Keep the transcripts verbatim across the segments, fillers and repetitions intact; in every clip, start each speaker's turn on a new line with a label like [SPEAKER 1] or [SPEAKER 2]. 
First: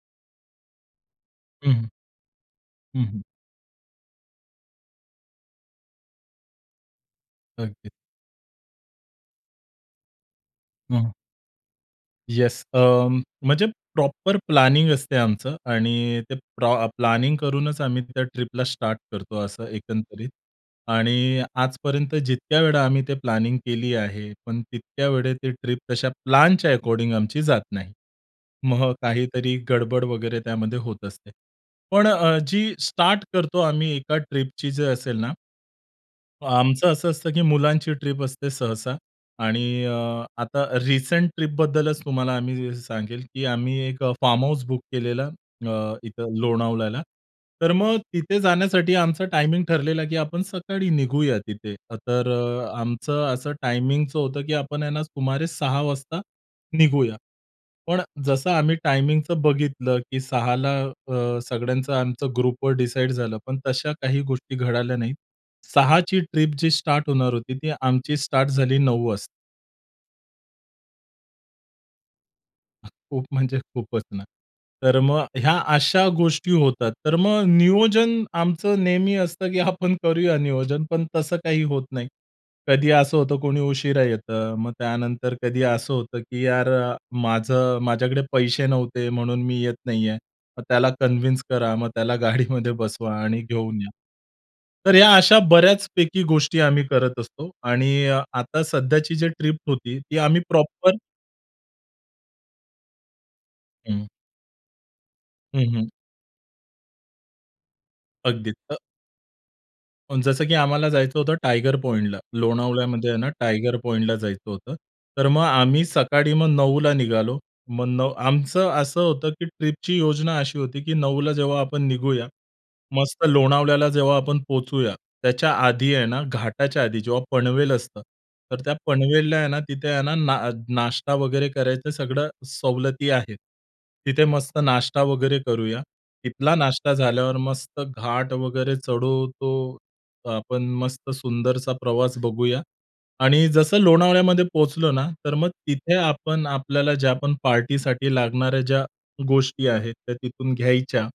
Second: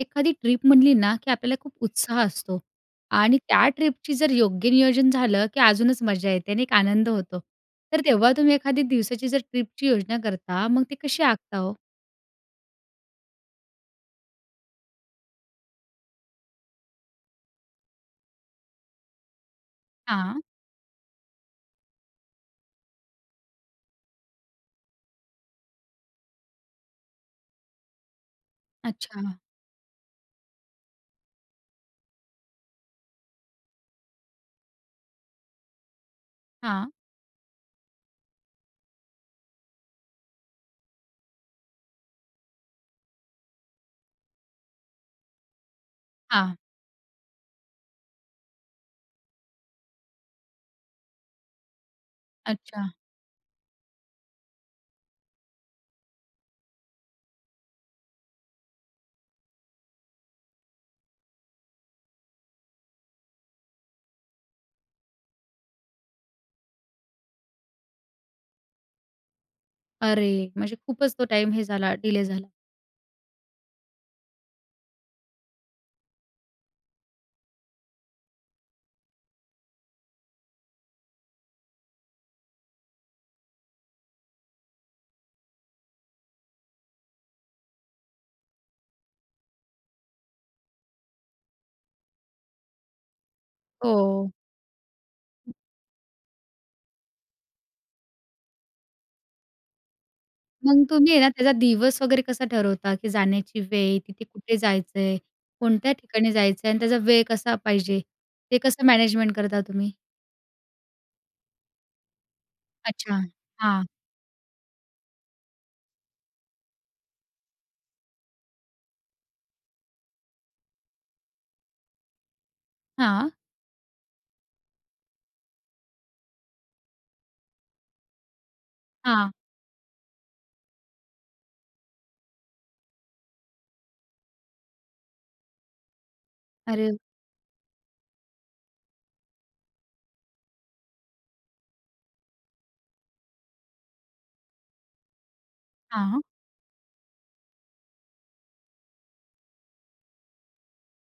[SPEAKER 1] एखादी ट्रिप म्हणली ना, की आपल्याला खूप
[SPEAKER 2] हं.
[SPEAKER 1] उत्साह असतो
[SPEAKER 2] हं, हं.
[SPEAKER 1] आणि त्या ट्रिपची जर योग्य नियोजन झालं, की अजूनच मजा येते नाही का आनंद होतो.
[SPEAKER 2] अगदी.
[SPEAKER 1] तर तेव्हा तुम्ही एखादी दिवसाची जर ट्रिपची योजना करता तर मग ती
[SPEAKER 2] हं.
[SPEAKER 1] कशी आखता हो?
[SPEAKER 2] येस अ, म्हणजे प्रॉपर प्लॅनिंग असते आमचं आणि ते प्र प्लॅनिंग करूनच आम्ही त्या ट्रिपला स्टार्ट करतो असं एकंदरीत.
[SPEAKER 1] हां.
[SPEAKER 2] आणि आजपर्यंत जितक्या वेळा आम्ही ते प्लॅनिंग केली आहे, पण तितक्या वेळेस ते ट्रिप तशा प्लॅनच्या एकॉर्डीन्ग आमची जात नाही. मग
[SPEAKER 1] अच्छा.
[SPEAKER 2] काहीतरी गडबड वगैरे त्यामध्ये होत असते. पण अ, जी स्टार्ट करतो आम्ही एका ट्रिपची जर असेल ना
[SPEAKER 1] हां.
[SPEAKER 2] आमचं असं असतं की मुलांची ट्रिप असते सहसा आणि अ, आता रिसेंट ट्रिपबद्दलच तुम्हाला आम्ही सांगेल, की आम्ही एक फार्म हाउस बुक केलेला, अ, इथं
[SPEAKER 1] हां.
[SPEAKER 2] लोणावळ्याला. तर मगं तिथे जाण्यासाठी आमचा टायमिंग ठरलेला की आपण सकाळी निघूया तिथे, तर अ,
[SPEAKER 1] अच्छा.
[SPEAKER 2] आमचं असं टायमिंगचं होतं, की आपण आहे ना सुमारे सहा वाजता निघूया. पण जसं आम्ही टायमिंगचं बघितलं की सहा ला अ, सगळ्यांचं आमचं ग्रुपवर डिसाईड झालं, पण तशा काही गोष्टी घडल्या नाहीत. सहा ची ट्रिप जी स्टार्ट होणार होती ती आमची स्टार्ट झाली नऊ वाजता.
[SPEAKER 1] अरे, म्हणजे खूपच तो टाईम हे झाला, डिले झाला.
[SPEAKER 2] खूप म्हणजे खूपच ना. तर मग ह्या अशा गोष्टी होतात. तर मग नियोजन आमचं नेहमी असतं की आपण करूया नियोजन. पण तसं काही होत नाही. कधी असं होतं कोणी उशिरा येतं. मग त्यानंतर कधी असं होतं की "यार अ, माझं माझ्याकडे पैसे नव्हते म्हणून मी येत नाहीये." मग त्याला कन्व्हिन्स करा मग त्याला गाडीमध्ये बसवा आणि घेऊन या.
[SPEAKER 1] हो.
[SPEAKER 2] तर या अशा बऱ्याचपैकी गोष्टी आम्ही करत असतो. आणि अ, आता सध्याची जी ट्रिप होती ती आम्ही
[SPEAKER 1] मग
[SPEAKER 2] प्रॉपर
[SPEAKER 1] तुम्ही आहे ना, त्याचा दिवस वगैरे कसा ठरवता की जाण्याची वेळ
[SPEAKER 2] हं.
[SPEAKER 1] तिथे कुठे जायचंय?
[SPEAKER 2] हं, हं.
[SPEAKER 1] कोणत्या ठिकाणी जायचं आहे? आणि त्याचा वेळ कसा पाहिजे
[SPEAKER 2] अगदी
[SPEAKER 1] ते
[SPEAKER 2] अ
[SPEAKER 1] कसं मॅनेजमेंट करता तुम्ही?
[SPEAKER 2] पण जसं की आम्हाला जायचं होतं टायगर पॉइंटला. लोणावळ्यामध्ये आहे
[SPEAKER 1] अच्छा!
[SPEAKER 2] ना, टायगर
[SPEAKER 1] हां.
[SPEAKER 2] पॉइंटला जायचं होतं. तर मग आम्ही सकाळी मग नऊला निघालो. मग नव आमचं असं होतं की ट्रिपची योजना अशी होती की नऊला जेव्हा आपण निघूया, मस्त
[SPEAKER 1] हां.
[SPEAKER 2] लोणावळ्याला जेव्हा आपण पोहोचूया त्याच्या आधी आहे ना, घाटाच्या आधी, जेव्हा पनवेल असतं तर त्या
[SPEAKER 1] हां.
[SPEAKER 2] पनवेलला आहे ना, तिथे आहे ना नाश्ता वगैरे करायचं सगळ्या सवलती आहेत. तिथे मस्त नाश्ता वगैरे करूया. तिथला नाश्ता
[SPEAKER 1] अरे.
[SPEAKER 2] झाल्यावर मस्त घाट वगैरे चढून तो आपण मस्त सुंदरसा प्रवास बघूया. आणि जसं लोणावळ्यामध्ये पोहोचलो ना, तर मग तिथे
[SPEAKER 1] हां.
[SPEAKER 2] आपण आपल्याला ज्या पण पार्टीसाठी लागणाऱ्या ज्या गोष्टी आहेत त्या तिथून घ्यायच्या.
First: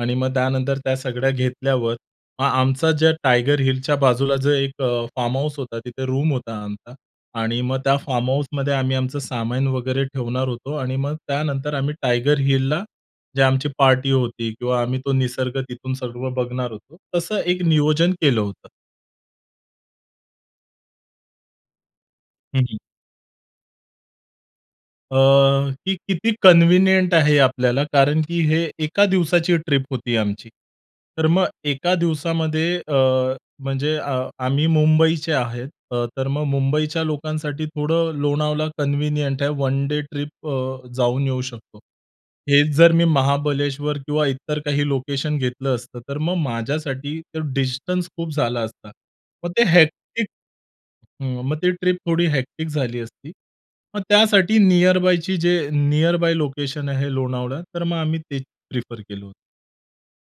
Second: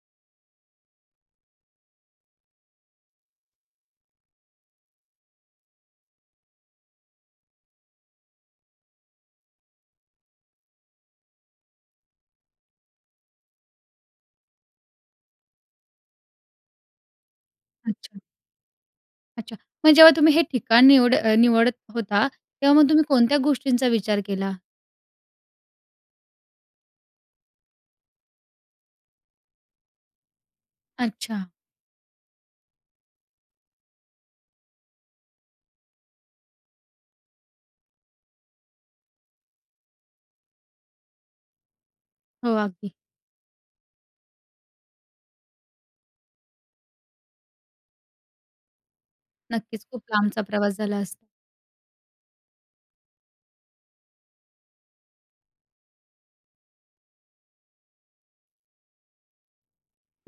[SPEAKER 2] आणि मग त्यानंतर त्या सगळ्या घेतल्यावर मग आमचा ज्या टायगर हिलच्या बाजूला जो एक अ, फार्महाउस होता तिथे रूम होता आमचा आणि मग त्या फार्महाउसमध्ये आम्ही आमचं सामान वगैरे ठेवणार होतो. आणि मग त्यानंतर आम्ही टायगर हिलला जे आमची पार्टी होती किंवा आम्ही तो निसर्ग तिथून सर्व बघणार होतो. तसं एक नियोजन
[SPEAKER 1] अच्छा!
[SPEAKER 2] केलं होतं.
[SPEAKER 1] अच्छा. मग जेव्हा तुम्ही हे ठिकाण निवड अ, निवडत होता,
[SPEAKER 2] हं,
[SPEAKER 1] तेव्हा
[SPEAKER 2] हं.
[SPEAKER 1] मग तुम्ही कोणत्या गोष्टींचा विचार केला?
[SPEAKER 2] अ, ती किती कन्व्हिनियंट आहे आपल्याला, कारण की हे एका दिवसाची ट्रिप होती आमची. तर मग
[SPEAKER 1] अच्छा.
[SPEAKER 2] एका दिवसामध्ये अ, म्हणजे अ आम्ही मुंबईचे आहेत. अ, तर मग मुंबईच्या लोकांसाठी थोडं लोणावळा कन्व्हिनियंट आहे. वन डे ट्रिप अ, जाऊन येऊ शकतो.
[SPEAKER 1] हो,
[SPEAKER 2] हेच जर,
[SPEAKER 1] अगदी.
[SPEAKER 2] मी महाबळेश्वर किंवा इतर काही लोकेशन घेतलं असतं, तर मग माझ्यासाठी तर डिस्टन्स खूप झाला असता. मग ते
[SPEAKER 1] नक्कीच. खूप
[SPEAKER 2] हेक्टिक
[SPEAKER 1] लांबचा प्रवास झाला अस
[SPEAKER 2] हं, मग ती ट्रिप थोडी हेक्टिक झाली असती. मग त्यासाठी निअरबायची जे निअरबाय लोकेशन आहे लोणावळा. तर मग आम्ही तेच प्रिफर केलं.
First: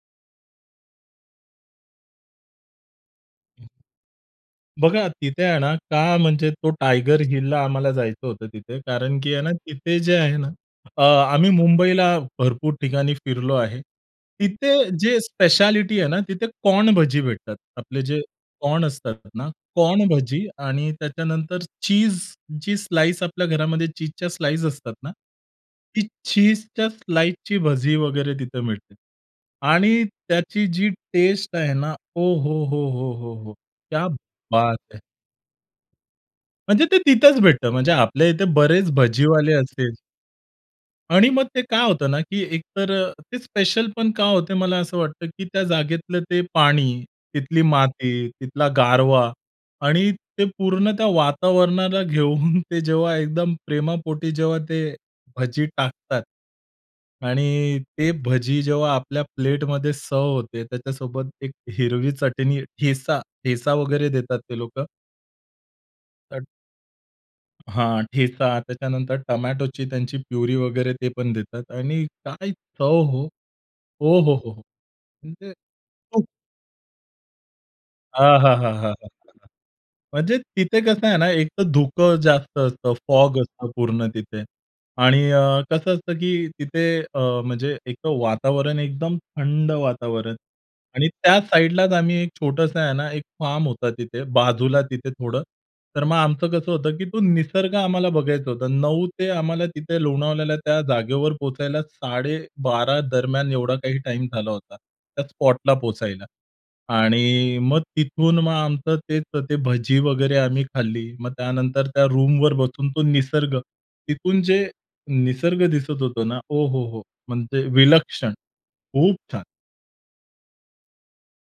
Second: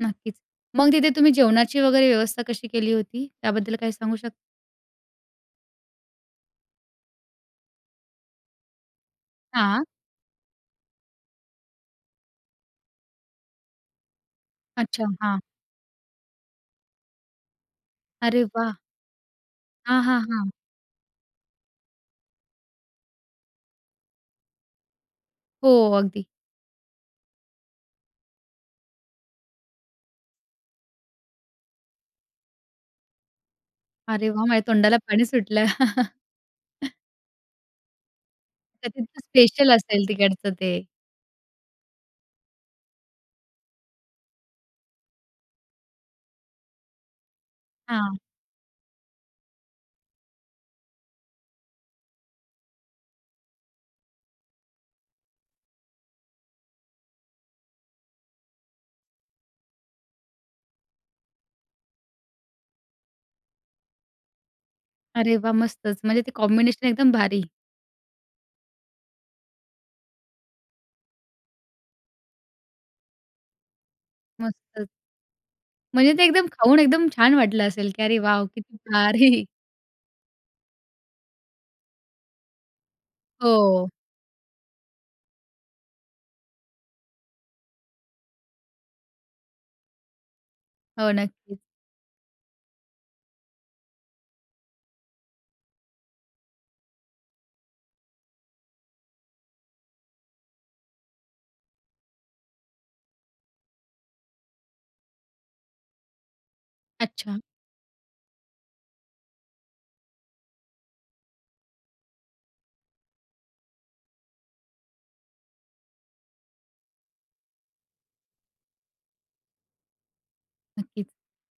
[SPEAKER 1] नक्कीच. मग तिथे तुम्ही जेवणाची वगैरे व्यवस्था कशी केली होती?
[SPEAKER 2] हं,
[SPEAKER 1] त्याबद्दल काही सांगू शक
[SPEAKER 2] बघा तिथे आहे ना, का म्हणजे तो टायगर हिलला आम्हाला जायचं होतं तिथे. कारण की आहे ना,
[SPEAKER 1] हां.
[SPEAKER 2] तिथे जे आहे ना अ, आम्ही मुंबईला भरपूर ठिकाणी फिरलो आहे. तिथे
[SPEAKER 1] अच्छा,
[SPEAKER 2] जे
[SPEAKER 1] हां.
[SPEAKER 2] स्पेशालिटी आहे ना, तिथे कॉर्न भजी भेटतात. आपले जे,
[SPEAKER 1] अरे वाह!
[SPEAKER 2] कॉर्न असतात ना,
[SPEAKER 1] हां,
[SPEAKER 2] कॉर्न
[SPEAKER 1] हां,
[SPEAKER 2] भजी
[SPEAKER 1] हां.
[SPEAKER 2] आणि त्याच्यानंतर चीझ जी स्लाइस, आपल्या घरामध्ये चीझच्या स्लाइस असतात ना.
[SPEAKER 1] हो,
[SPEAKER 2] ती
[SPEAKER 1] अगदी.
[SPEAKER 2] चीझच्या स्लाइसची भजी वगैरे तिथे मिळते. आणि त्याची जी टेस्ट आहे ना, ओहोहोहोहोहो! क्या
[SPEAKER 1] अरे वाह! माझ्या
[SPEAKER 2] बात
[SPEAKER 1] तोंडाला
[SPEAKER 2] है!
[SPEAKER 1] पाणी सुटलं.
[SPEAKER 2] म्हणजे ते तिथंच भेटतं. म्हणजे आपल्या इथे
[SPEAKER 1] ते
[SPEAKER 2] बरेच
[SPEAKER 1] तिथलं
[SPEAKER 2] भजीवाले
[SPEAKER 1] स्पेशल
[SPEAKER 2] असतील.
[SPEAKER 1] असेल, तिकडचं ते.
[SPEAKER 2] आणि मग ते काय होतं ना, की एकतर अ, ते स्पेशलपण का होते, मला असं वाटतं, की त्या जागेतलं ते पाणी, तिथली
[SPEAKER 1] हां.
[SPEAKER 2] माती, तिथला गारवा आणि ते पूर्ण त्या वातावरणाला घेऊन, ते जेव्हा एकदम प्रेमापोटी जेव्हा, ते भजी टाकतात. आणि ते भजी जेव्हा आपल्या प्लेटमध्ये सर्व्ह होते, त्याच्यासोबत एक हिरवी चटणी, ठेचा ठेचा वगैरे देतात ते लोकं.
[SPEAKER 1] अरे, वाह! मस्तच. म्हणजे ते
[SPEAKER 2] तर
[SPEAKER 1] कॉम्बिनेशन एकदम भारी.
[SPEAKER 2] हां, ठेचा, त्याच्यानंतर टोमॅटोची त्यांची प्युरी वगैरे ते पण देतात आणि काय चव हो. ओहोहोहो!
[SPEAKER 1] मस्तच.
[SPEAKER 2] म्हणजे
[SPEAKER 1] म्हणजे ते
[SPEAKER 2] खूप
[SPEAKER 1] एकदम खाऊन एकदम छान वाटलं असेल की "अरे वॉव! किती"
[SPEAKER 2] आहाहाहाहाहाहा!
[SPEAKER 1] "भारी."
[SPEAKER 2] म्हणजे तिथे कसं आहे ना एक तर धुकं जास्त असतं. फॉग असतं
[SPEAKER 1] हो.
[SPEAKER 2] पूर्ण तिथे आणि अ, कसं असतं की तिथे अ, म्हणजे एक वातावरण एकदम थंड वातावरण आणि
[SPEAKER 1] हो,
[SPEAKER 2] त्या
[SPEAKER 1] नक्कीच.
[SPEAKER 2] साइडलाच आम्ही एक छोटंसं आहे ना, एक फार्म होता तिथे बाजूला तिथे थोडं. तर मग आमचं कसं होतं की तो निसर्ग आम्हाला बघायचा होता. नऊ ते आम्हाला तिथे लोणावळ्याला त्या जागेवर पोहोचायला साडेबारा दरम्यान एवढा काही टाईम झाला होता, त्या स्पॉटला पोहोचायला
[SPEAKER 1] अच्छा.
[SPEAKER 2] आणि मग तिथून मग आमचं तेच ते भजी वगैरे आम्ही खाल्ली. मग त्यानंतर त्या रूमवर बसून तो निसर्ग, तिथून जे निसर्ग दिसत होता ना. ओहोहो! म्हणजे विलक्षण. खूप छान.
[SPEAKER 1] नक्कीच.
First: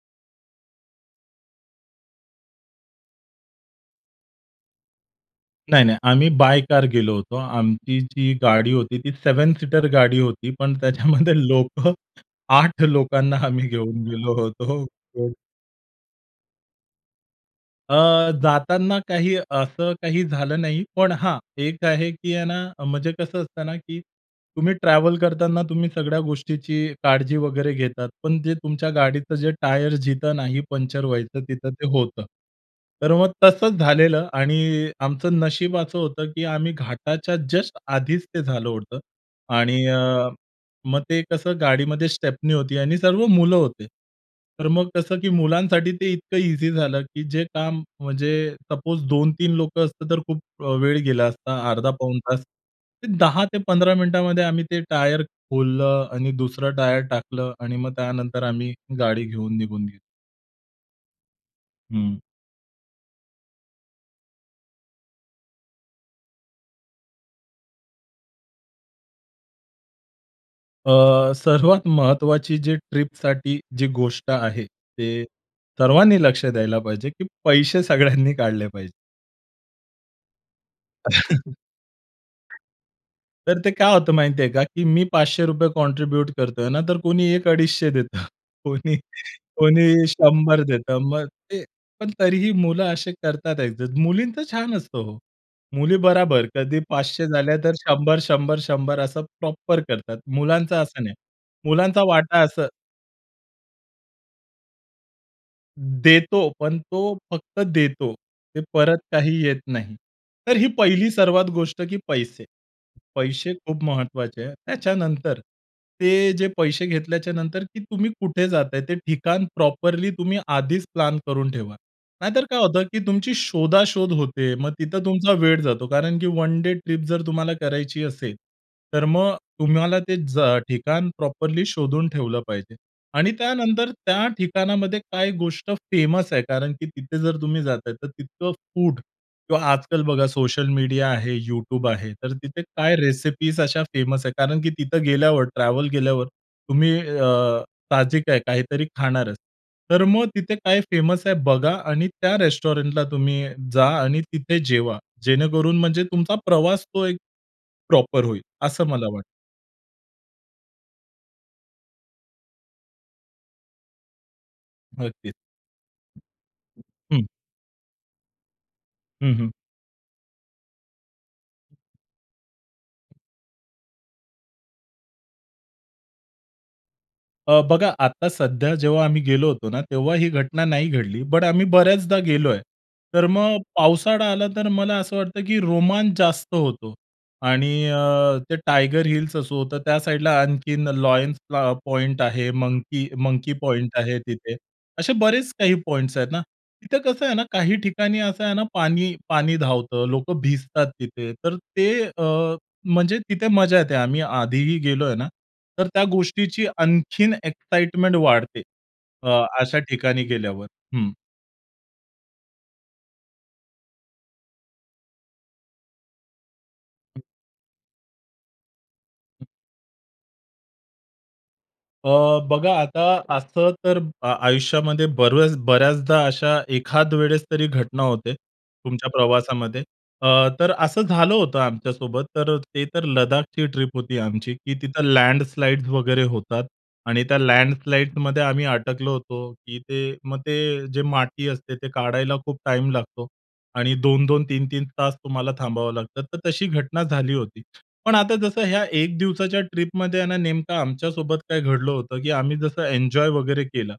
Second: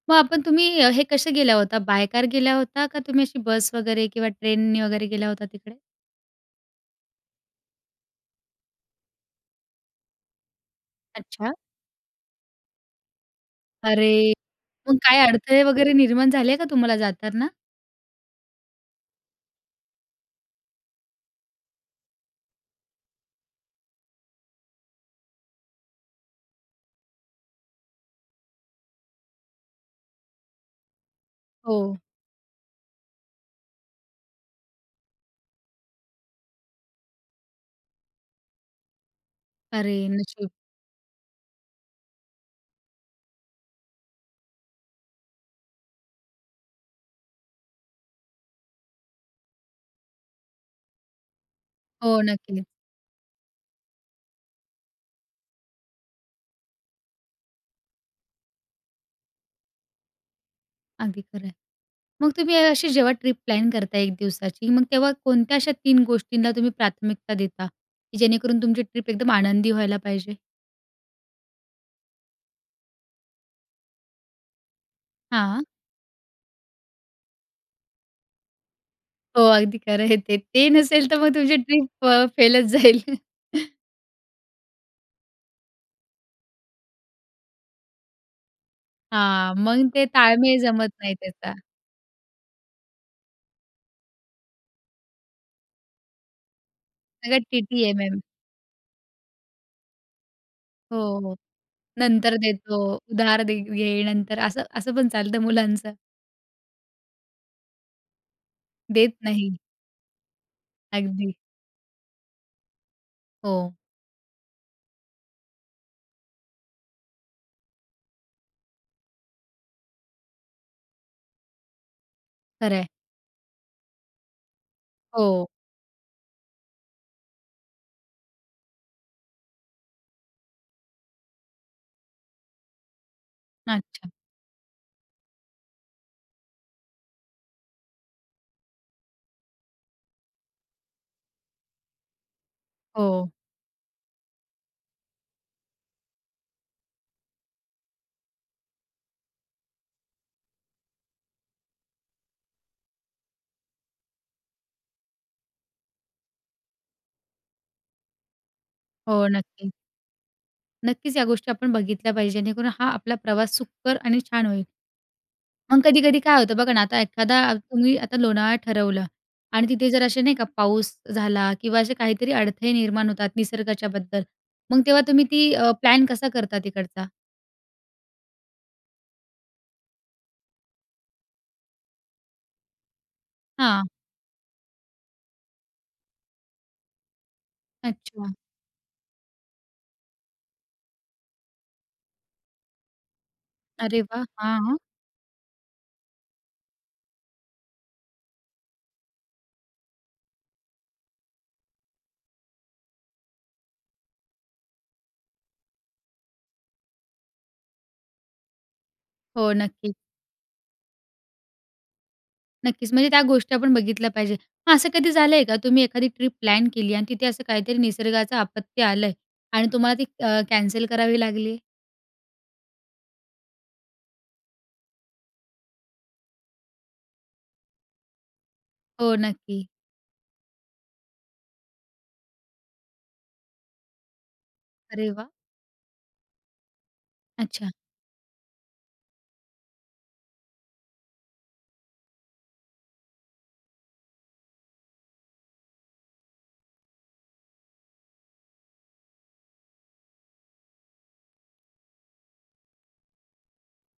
[SPEAKER 1] मग आपण तुम्ही हे कसे गेला होता? बाय कार गेला होता का तुम्ही, अशी बस वगैरे किंवा ट्रेननी वगैरे गेला होता तिकडे?
[SPEAKER 2] नाही नाही. आम्ही बाय कार गेलो होतो. आमची जी गाडी होती ती सेवेन सीटर गाडी होती. पण त्याच्यामध्ये
[SPEAKER 1] अच्छा.
[SPEAKER 2] लोकं आठ लोकांना आम्ही घेऊन
[SPEAKER 1] अरे,
[SPEAKER 2] गेलो होतो.
[SPEAKER 1] मग काय
[SPEAKER 2] [unintelligible]
[SPEAKER 1] अडथळे वगैरे निर्माण झाले का तुम्हाला जाताना?
[SPEAKER 2] अ, जाताना काही असं काही झालं नाही. पण हां, एक आहे की आहे ना, म्हणजे कसं असतं ना, की तुम्ही ट्रॅव्हल करताना तुम्ही सगळ्या गोष्टीची काळजी वगैरे घेतात. पण जे तुमच्या गाडीचं जे टायर जिथं नाही पंक्चर व्हायचं तिथं ते
[SPEAKER 1] हो.
[SPEAKER 2] होतं. तर मग तसंच झालेलं. आणि आमचं नशीब असं होतं की आम्ही घाटाच्या जस्ट आधीचं ते झालं होतं. आणि
[SPEAKER 1] अरे!
[SPEAKER 2] अ,
[SPEAKER 1] नशीब.
[SPEAKER 2] मग ते कसं गाडीमध्ये स्टेपनी होती आणि सर्व मुलं होते. तर मग कसं की मुलांसाठी ते इतकं ईझी झालं की जे काम म्हणजे सपोज दोन, तीन लोकं असतात तर खूप वेळ गेला असता. अर्धा पाऊण
[SPEAKER 1] हो,
[SPEAKER 2] तास,
[SPEAKER 1] नक्कीच.
[SPEAKER 2] ते दहा ते पंधरा मिनिटामध्ये आम्ही ते टायर खोललं आणि दुसरं टायर टाकलं. आणि मग त्यानंतर आम्ही गाडी घेऊन निघून गेलो.
[SPEAKER 1] अगदी खरं आहे.
[SPEAKER 2] हं.
[SPEAKER 1] मग तुम्ही अशी जेव्हा ट्रिप प्लॅन करता एक दिवसाची. मग तेव्हा कोणत्या अशा तीन गोष्टींना तुम्ही प्राथमिकता देता की जेणेकरून तुमची ट्रिप एकदम आनंदी व्हायला पाहिजे?
[SPEAKER 2] अ, सर्वात महत्वाची जी ट्रिपसाठी जी गोष्ट आहे, ते
[SPEAKER 1] हां.
[SPEAKER 2] सर्वांनी लक्ष द्यायला पाहिजे की पैसे सगळ्यांनी काढले पाहिजेत.
[SPEAKER 1] हो अगदी खरं आहे ते. ते नसेल, तर मग तुमची ट्रिप अ, फेलचं जाईल.
[SPEAKER 2] तर ते काय होतं माहिती आहे का, की मी पाचशे रुपये कॉन्ट्रिब्यूट करत आहे ना, तर कोणी एक अडीचशे देतं. कोणी
[SPEAKER 1] हां,
[SPEAKER 2] कोणी
[SPEAKER 1] मग ते ताळमेळ
[SPEAKER 2] शंभर
[SPEAKER 1] जमत
[SPEAKER 2] देतं
[SPEAKER 1] नाही
[SPEAKER 2] मग
[SPEAKER 1] त्याचा.
[SPEAKER 2] ते पण तरीही मुलं असे करतात ॲडजस्ट, मुलींचं छान असतं हो. मुली बराबर कधी पाचशे
[SPEAKER 1] सगळं
[SPEAKER 2] झालं, तर शंभर,
[SPEAKER 1] टी-टी-एम-एम.
[SPEAKER 2] शंभर, शंभर असं प्रॉपर करतात. मुलांचं
[SPEAKER 1] हो,
[SPEAKER 2] असं नाही.
[SPEAKER 1] हो.
[SPEAKER 2] मुलांचा
[SPEAKER 1] नंतर
[SPEAKER 2] वाटा असं
[SPEAKER 1] देतो, उधार दे-घे, नंतर असं असं पण चालतं मुलांचं.
[SPEAKER 2] देतो पण तो फक्त देतो. ते परत
[SPEAKER 1] देत
[SPEAKER 2] काही
[SPEAKER 1] नाही.
[SPEAKER 2] येत नाही. तर ही पहिली
[SPEAKER 1] अगदी.
[SPEAKER 2] सर्वात गोष्ट की पैसे. पैसे
[SPEAKER 1] हो.
[SPEAKER 2] खूप महत्त्वाचे आहेत. त्याच्यानंतर ते जे पैसे घेतल्याच्यानंतर की तुम्ही कुठे जात आहे ते ठिकाण प्रॉपरली तुम्ही आधीच प्लॅन करून ठेवा. नाहीतर काय
[SPEAKER 1] खरं
[SPEAKER 2] होतं,
[SPEAKER 1] आहे.
[SPEAKER 2] की तुमची शोधा-शोध होते. मग तिथं तुमचा
[SPEAKER 1] हो.
[SPEAKER 2] वेळ जातो कारण, की वन डे ट्रिप जर तुम्हाला करायची असेल, तर मग तुम्हाला ते ज ठिकाण प्रॉपरली शोधून ठेवलं पाहिजे. आणि त्यानंतर
[SPEAKER 1] अच्छा.
[SPEAKER 2] त्या ठिकाणामध्ये काय गोष्ट फेमस आहे कारण, की तिथे जर तुम्ही जात आहे, तर तितकं फूड किंवा आजकाल बघा सोशल मीडिया आहे, YouTube आहे. तर तिथे काय
[SPEAKER 1] हो.
[SPEAKER 2] रेसिपीज अशा फेमस आहे कारण, की तिथे गेल्यावर ट्रॅव्हल केल्यावर तुम्ही अ, ताजी काय काहीतरी खाणारच. तर मग तिथे काय फेमस आहे बघा आणि त्या रेस्टॉरंटला तुम्ही जा आणि तिथे जेवा. जेणेकरून म्हणजे तुमचा प्रवास तो एक प्रॉपर होईल असं मला वाटतं.
[SPEAKER 1] हो, नक्की. नक्कीचं. या गोष्टी आपण बघितल्या पाहिजे, जेणेकरून हा आपला प्रवास सुखकर आणि छान होईल.
[SPEAKER 2] नक्कीचं.
[SPEAKER 1] मग कधी-कधी काय होतं? बघा ना, आता
[SPEAKER 2] हं.
[SPEAKER 1] एखादा तुम्ही आता लोणावळा ठरवलं.
[SPEAKER 2] हं, हं.
[SPEAKER 1] आणि तिथे जर असे नाही का पाऊस झाला किंवा असे काहीतरी अडथळे निर्माण होतात निसर्गाच्याबद्दल. मग तेव्हा तुम्ही ती अ, प्लॅन कसा करता तिकडचा?
[SPEAKER 2] अ, बघा आता सध्या जेव्हा आम्ही गेलो होतो ना, तेव्हा ही घटना नाही घडली. बट आम्ही बऱ्याचदा गेलो आहे. तर मग
[SPEAKER 1] हां.
[SPEAKER 2] पावसाळा आला, तर मला असं वाटतं की रोमांच जास्त होतो. आणि
[SPEAKER 1] अच्छा.
[SPEAKER 2] अ, ते टायगर हिल्स असं होतं, त्या साइडला आणखीन लायन्स प्लॉ पॉइंट आहे, मंकी मंकी पॉइंट
[SPEAKER 1] अरे
[SPEAKER 2] आहे
[SPEAKER 1] वाह!
[SPEAKER 2] तिथे.
[SPEAKER 1] हां.
[SPEAKER 2] असे बरेचं काही पॉइंट्स आहेत ना. तिथे कसं आहे ना, काही ठिकाणी असं आहे ना पाणी पाणी धावतं, लोकं भिजतात तिथे. तर ते अ, म्हणजे तिथे मजा येते. आम्ही आधी ही गेलो आहे ना. तर त्या गोष्टीची आणखीन एक्साईटमेंट वाढते. अ,
[SPEAKER 1] हो,
[SPEAKER 2] अशा
[SPEAKER 1] नक्की.
[SPEAKER 2] ठिकाणी गेल्यावर. हं.
[SPEAKER 1] नक्कीचं. म्हणजे त्या गोष्टी आपण बघितल्या पाहिजे. मग असं कधी झालं आहे का? तुम्ही एखादी ट्रिप प्लॅन केली आणि तिथे असं काहीतरी निसर्गाचं आपत्ती आलं आहे आणि तुम्हाला ती अ, कॅन्सल करावी लागली आहे?
[SPEAKER 2] अ, बघा, आता असं तर अ, आयुष्यामध्ये बऱ्याच बऱ्याचदा अशा एखादवेळेस तरी घटना होते तुमच्या
[SPEAKER 1] हो, नक्की.
[SPEAKER 2] प्रवासामध्ये. अ, तर असं झालं होतं आमच्यासोबत. तर अ, ते तर लद्दाखची ट्रिप होती आमची, की तिथं
[SPEAKER 1] अरे वाह!
[SPEAKER 2] लँडस्लाइड्स वगैरे होतात. आणि त्या
[SPEAKER 1] अच्छा.
[SPEAKER 2] लँडस्लाइडमध्ये आम्ही अटकलो होतो. की ते मग ते जे माटी असते, ते काढायला खूप टाईम लागतो. आणि दोन दोन, तीन तीन तास तुम्हाला थांबावं लागतं, तर तशी घटना झाली होती. पण आता जसं ह्या एक दिवसाच्या ट्रिपमध्ये आहे ना, नेमकं आमच्यासोबत काय घडलं होतं, की आम्ही जसं एन्जॉय वगैरे केलं.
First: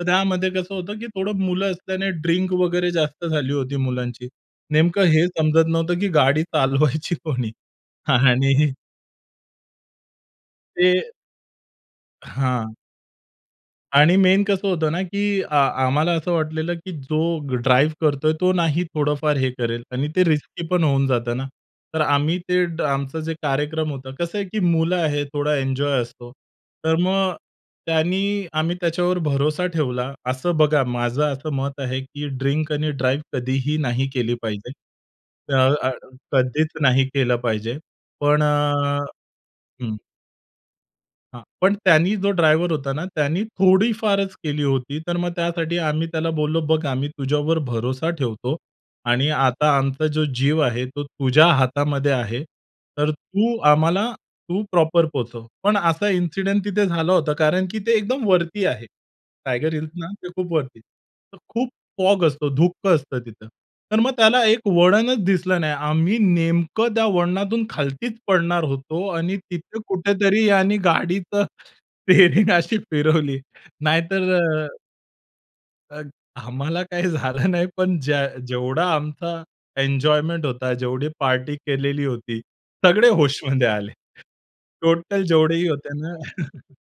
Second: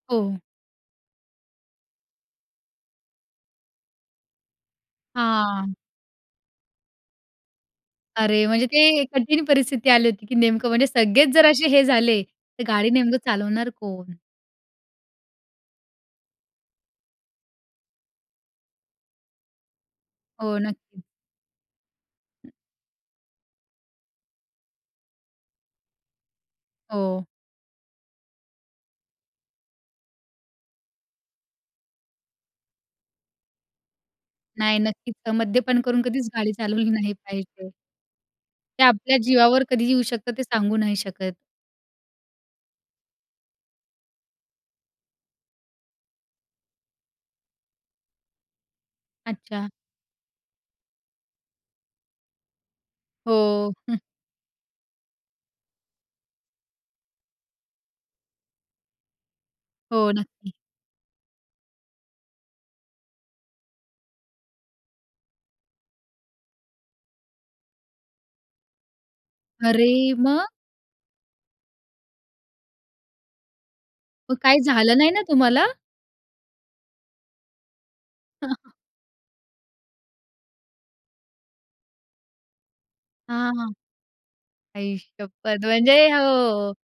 [SPEAKER 2] तर
[SPEAKER 1] हो.
[SPEAKER 2] त्यामध्ये कसं होतं, की थोडं मुलं असल्याने ड्रिंक वगैरे जास्त झाली होती मुलांची. नेमकं हे समजत
[SPEAKER 1] हां.
[SPEAKER 2] नव्हतं, की गाडी चालवायची कोणी
[SPEAKER 1] अरे, म्हणजे
[SPEAKER 2] आणि
[SPEAKER 1] ते कठीण परिस्थिती आली होती, की नेमकं म्हणजे
[SPEAKER 2] ते
[SPEAKER 1] सगळेच जर असे हे झाले, तर
[SPEAKER 2] हां.
[SPEAKER 1] गाडी नेमकं चालवणार कोण?
[SPEAKER 2] आणि मेन कसं होतं ना, की अ, आम्हाला असं वाटलेलं, की जो ड्राईव्ह करतोय, तो नाही थोडंफार हे करेल आणि ते
[SPEAKER 1] हो,
[SPEAKER 2] रिस्की पण
[SPEAKER 1] नक्की.
[SPEAKER 2] होऊन जातं ना. तर आम्ही
[SPEAKER 1] हं.
[SPEAKER 2] ते आमचं जे कार्यक्रम होतं, कसं आहे, की मुलं आहेत थोडा एन्जॉय असतो. तर
[SPEAKER 1] हो.
[SPEAKER 2] मग त्यांनी आम्ही त्याच्यावर भरोसा ठेवला. असं बघा माझं असं मत आहे, की ड्रिंक आणि ड्राइव्ह कधीही नाही केली पाहिजे.
[SPEAKER 1] नाही, नक्कीच.
[SPEAKER 2] अ
[SPEAKER 1] मद्यपान
[SPEAKER 2] अ
[SPEAKER 1] करून कधीच गाडी
[SPEAKER 2] कधीच
[SPEAKER 1] चालवली
[SPEAKER 2] नाही
[SPEAKER 1] नाही
[SPEAKER 2] केलं
[SPEAKER 1] पाहिजे.
[SPEAKER 2] पाहिजे. पण अ
[SPEAKER 1] ते आपल्या जीवावर कधी
[SPEAKER 2] हं.
[SPEAKER 1] येऊ शकतं ते सांगू नाही शकत.
[SPEAKER 2] हां, पण त्यानी जो ड्रायव्हर होता ना, त्याने थोडीफारच केली होती. तर मग त्यासाठी आम्ही त्याला बोललो, "बघ, आम्ही तुझ्यावर भरोसा ठेवतो आणि
[SPEAKER 1] अच्छा.
[SPEAKER 2] आता आमचा जो जीव आहे, तो तुझ्या हातामध्ये आहे, तर तू
[SPEAKER 1] हो.
[SPEAKER 2] आम्हाला तू प्रॉपर पोहोचव." पण असा इन्सिडेंट तिथे झाला होता, कारण की ते एकदम वरती आहे. टायगर हिल्स
[SPEAKER 1] हो,
[SPEAKER 2] ना, ते खूप
[SPEAKER 1] नक्की.
[SPEAKER 2] वरती. तर खूप फॉग असतो, धुकं असतं तिथं. तर मग त्याला एक वळणचं दिसलं नाही. आम्ही नेमकं त्या वळणातून खालतीचं पडणार होतो आणि तिथे
[SPEAKER 1] अरे!
[SPEAKER 2] कुठेतरी
[SPEAKER 1] मग?
[SPEAKER 2] याने गाडीच स्टीअरींग अशी फिरवली. नाहीतर
[SPEAKER 1] मग
[SPEAKER 2] अ
[SPEAKER 1] काही झालं नाही ना तुम्हाला?
[SPEAKER 2] अ, आम्हाला काही झालं नाही. पण ज्या जेवढा आमचा एन्जॉयमेंट होता, जेवढी पार्टी केलेली होती, सगळे
[SPEAKER 1] हां,
[SPEAKER 2] होशमध्ये
[SPEAKER 1] हां.
[SPEAKER 2] आले.
[SPEAKER 1] आई
[SPEAKER 2] टोटल
[SPEAKER 1] शप्पथ!
[SPEAKER 2] जेवढेही
[SPEAKER 1] म्हणजे
[SPEAKER 2] होते ना
[SPEAKER 1] हो.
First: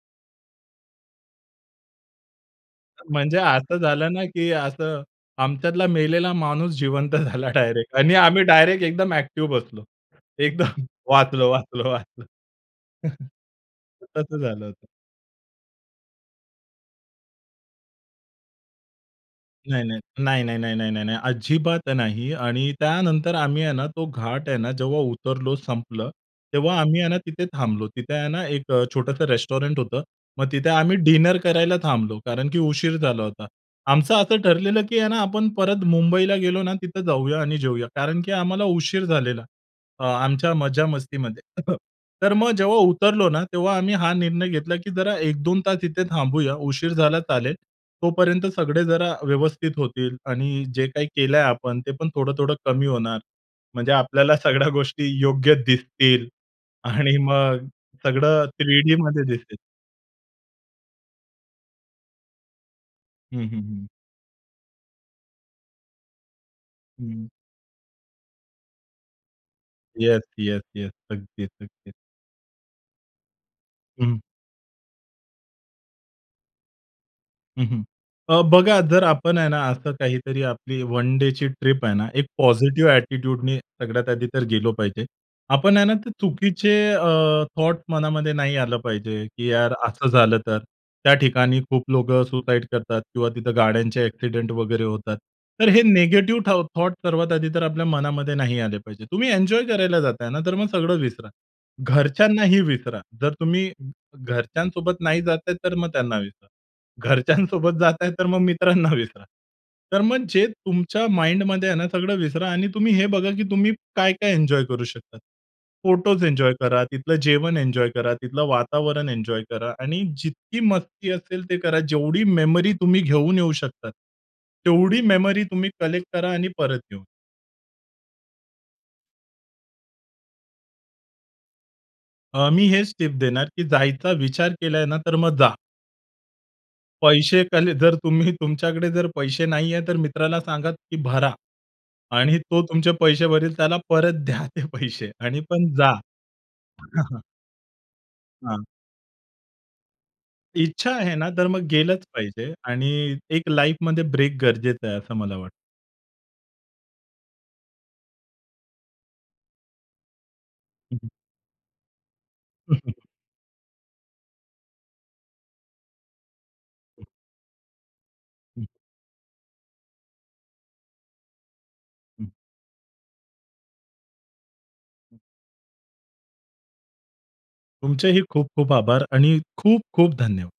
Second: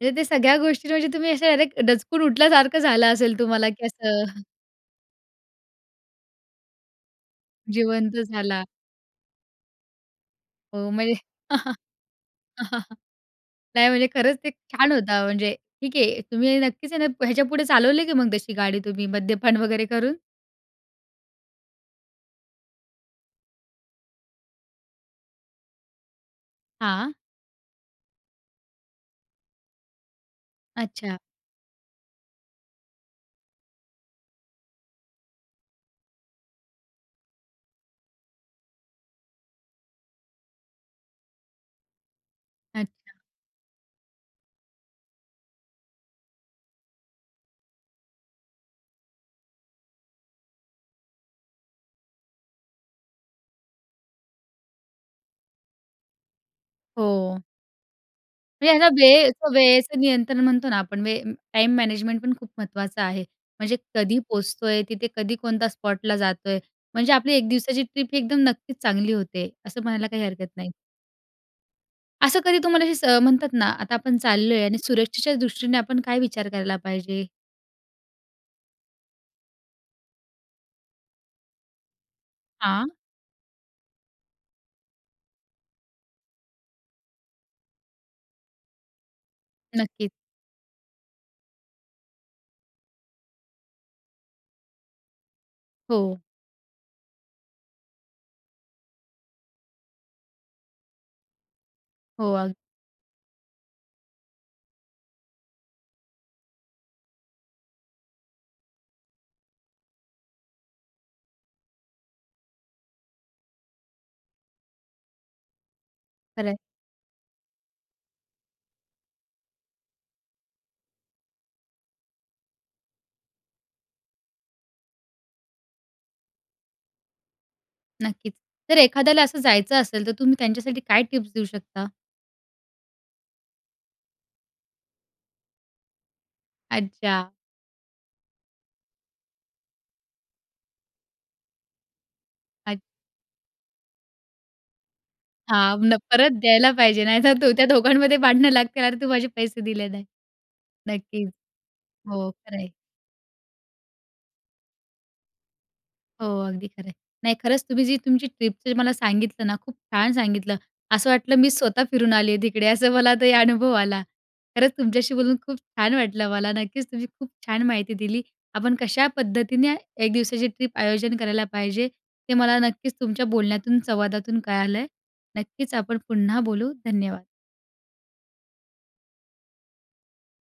[SPEAKER 1] म्हणजे ते सगळ्या गोष्टीत म्हणजे तुम्ही असे अरे दचकून उठल्यासारखं झालं
[SPEAKER 2] म्हणजे
[SPEAKER 1] असेल तुम्हाला
[SPEAKER 2] असं
[SPEAKER 1] की
[SPEAKER 2] झालं
[SPEAKER 1] असं
[SPEAKER 2] ना, की असं, आमच्यातला मेलेला माणूस जिवंत झाला डायरेक्ट. आणि
[SPEAKER 1] जिवंत
[SPEAKER 2] आम्ही
[SPEAKER 1] झाला.
[SPEAKER 2] डायरेक्ट एकदम ॲक्टिव्ह बसलो.
[SPEAKER 1] अ,
[SPEAKER 2] एकदम,
[SPEAKER 1] म्हणजे
[SPEAKER 2] "वाचलो, वाचलो, वाचलो."
[SPEAKER 1] नाही, म्हणजे खरंच
[SPEAKER 2] तसं
[SPEAKER 1] ते
[SPEAKER 2] झालं होतं.
[SPEAKER 1] छान होतं म्हणजे. ठीक आहे तुम्ही नक्कीच आहे ना, ह्याच्यापुढे चालवले की मग तशी गाडी तुम्ही मद्यपान
[SPEAKER 2] नाही
[SPEAKER 1] वगैरे
[SPEAKER 2] नाही.
[SPEAKER 1] करून.
[SPEAKER 2] नाही, नाही, नाही, नाही, नाही, नाही, अजिबात नाही. आणि त्यानंतर आम्ही आहे ना, तो घाट आहे ना, जेव्हा उतरलो, संपलं. तेव्हा आम्ही आहे
[SPEAKER 1] हां.
[SPEAKER 2] ना, तिथे थांबलो. तिथे आहे ना, एक अ, छोटंसं रेस्टॉरंट होतं. मग तिथे आम्ही
[SPEAKER 1] अच्छा.
[SPEAKER 2] डिनर करायला थांबलो, कारण की उशीर झाला होता. आमचं असं ठरलेलं, की ना आपण परत मुंबईला गेलो ना, तिथे जाऊया आणि जेऊया. कारण की आम्हाला उशीर झालेला. आ, आमच्या मजामस्तीमध्ये. तर मग जेव्हा
[SPEAKER 1] अच्छा.
[SPEAKER 2] उतरलो ना, तेव्हा आम्ही हा निर्णय घेतला, की जरा एक दोन तास इथे थांबूया. उशीर झाला चालेल. तोपर्यंत सगळे जरा व्यवस्थित होतील. आणि जे काही केलंय आपण, ते पण थोडं-थोडं कमी होणार. म्हणजे आपल्याला सगळ्या गोष्टी योग्य दिसतील. आणि
[SPEAKER 1] हो.
[SPEAKER 2] मग सगळं
[SPEAKER 1] म्हणजे ह्याला
[SPEAKER 2] थ्रीडी मध्ये
[SPEAKER 1] वेळ तो
[SPEAKER 2] दिसेल.
[SPEAKER 1] वेळेचं नियंत्रण म्हणतो ना आपण, वेळ टाईम मॅनेजमेंट पण खूप महत्त्वाचं आहे.
[SPEAKER 2] हं, हं,
[SPEAKER 1] म्हणजे
[SPEAKER 2] हं.
[SPEAKER 1] कधी पोहोचतोय? तिथे कधी कोणत्या स्पॉटला जातोय? म्हणजे
[SPEAKER 2] हं.
[SPEAKER 1] आपली एक दिवसाची ट्रिप एकदम नक्कीच चांगली होते, असं म्हणायला
[SPEAKER 2] येस,
[SPEAKER 1] काही हरकत
[SPEAKER 2] येस,
[SPEAKER 1] नाही.
[SPEAKER 2] येस. अगदीच, अगदीच.
[SPEAKER 1] असं कधी तुम्हाला सं म्हणतात ना, आता आपण
[SPEAKER 2] हं.
[SPEAKER 1] चाललो आहे. आणि सुरक्षेच्या दृष्टीने आपण काय विचार करायला पाहिजे?
[SPEAKER 2] हं, हं. अ, बघा जर आपण आहे ना, असं काहीतरी आपली वन डेची ट्रिप आहे ना, एक पॉझिटिव्ह
[SPEAKER 1] हां.
[SPEAKER 2] ऍटिट्यूड ने सगळ्यात आधी तर गेलो पाहिजे. आपण आहे ना, ते चुकीचे अ, थॉट्स मनामध्ये नाही आलं पाहिजे. की यार असं
[SPEAKER 1] नक्कीचं.
[SPEAKER 2] झालं, तर त्या ठिकाणी खूप लोकं सुसाईड करतात. किंवा तिथं गाड्यांचे ऍक्सिडेंट वगैरे होतात. तर हे
[SPEAKER 1] हो.
[SPEAKER 2] निगेटिव्ह थाउट् थॉट्स सर्वात आधी तर आपल्या मनामध्ये नाही आले पाहिजे. तुम्ही एन्जॉय करायला जाता आहे ना, तर मग सगळं विसरा.
[SPEAKER 1] हो, अग
[SPEAKER 2] घरच्यांनाही विसरा जर तुम्ही घरच्यांसोबत नाही जात आहे, तर मग त्यांना विसरा. घरच्यांसोबत जाता आहे, तर मग मित्रांना विसरा. तर मग जे तुमच्या माइंडमध्ये आहे ना, सगळं विसरा. आणि तुम्ही हे बघा, की तुम्ही काय-काय एन्जॉय करू शकता? फोटोस
[SPEAKER 1] खरं
[SPEAKER 2] एन्जॉय
[SPEAKER 1] आहे.
[SPEAKER 2] करा, तिथलं जेवण एन्जॉय करा, तिथलं वातावरण एन्जॉय करा आणि जितकी मस्ती असेल ते करा. जेवढी मेमरी तुम्ही घेऊन येऊ शकता. तेवढी मेमरी तुम्ही कलेक्ट करा आणि परत घेऊन
[SPEAKER 1] नक्कीच. तर एखाद्याला असं जायचं असेल, तर तुम्ही त्यांच्यासाठी काय टिप्स देऊ शकता?
[SPEAKER 2] अ, मी हेच टिप देणार, की जायचा विचार केला आहे ना? तर मग जा.
[SPEAKER 1] अच्छा.
[SPEAKER 2] पैसे कले जर तुम्ही तुमच्याकडे जर पैसे नाही आहे, तर मित्राला सांगा की भरा. आणि तो
[SPEAKER 1] अच्
[SPEAKER 2] तुमचे पैसे भरेल. त्याला परत द्या ते पैसे आणि पण
[SPEAKER 1] हां,
[SPEAKER 2] जा.
[SPEAKER 1] न परत द्यायला पाहिजे नाही तर, तो त्या दोघांमध्ये भांडणं
[SPEAKER 2] हां.
[SPEAKER 1] लागतील, "अरे! तू माझे पैसे दिले नाही."
[SPEAKER 2] इच्छा आहे ना,
[SPEAKER 1] नक्कीच.
[SPEAKER 2] तर मग गेलंच
[SPEAKER 1] हो
[SPEAKER 2] पाहिजे.
[SPEAKER 1] खरं आहे.
[SPEAKER 2] आणि एक लाईफमध्ये ब्रेक गरजेचं आहे. असं मला वाटतं.
[SPEAKER 1] हो, अगदी खरं आहे. नाही खरंच तुम्ही जी तुमची ट्रिपचं मला सांगितलं ना, खूप छान सांगितलं.
[SPEAKER 2] हं, हं.
[SPEAKER 1] असं वाटलं मी स्वतः फिरून आली आहे तिकडे असं मला ते अनुभव आला. खरंच तुमच्याशी बोलून खूप छान वाटलं मला. नक्कीच. तुम्ही खूप छान माहिती दिली.
[SPEAKER 2] हं.
[SPEAKER 1] आपण कशा पद्धतीने एक दिवसाची ट्रिप आयोजन करायला पाहिजे.
[SPEAKER 2] हं.
[SPEAKER 1] ते मला नक्कीच तुमच्या बोलण्यातून, संवादातून कळालं आहे.
[SPEAKER 2] हं.
[SPEAKER 1] नक्कीच आपण पुन्हा बोलू. धन्यवाद.
[SPEAKER 2] तुमचेही खूप, खूप आभार. आणि खूप, खूप धन्यवाद.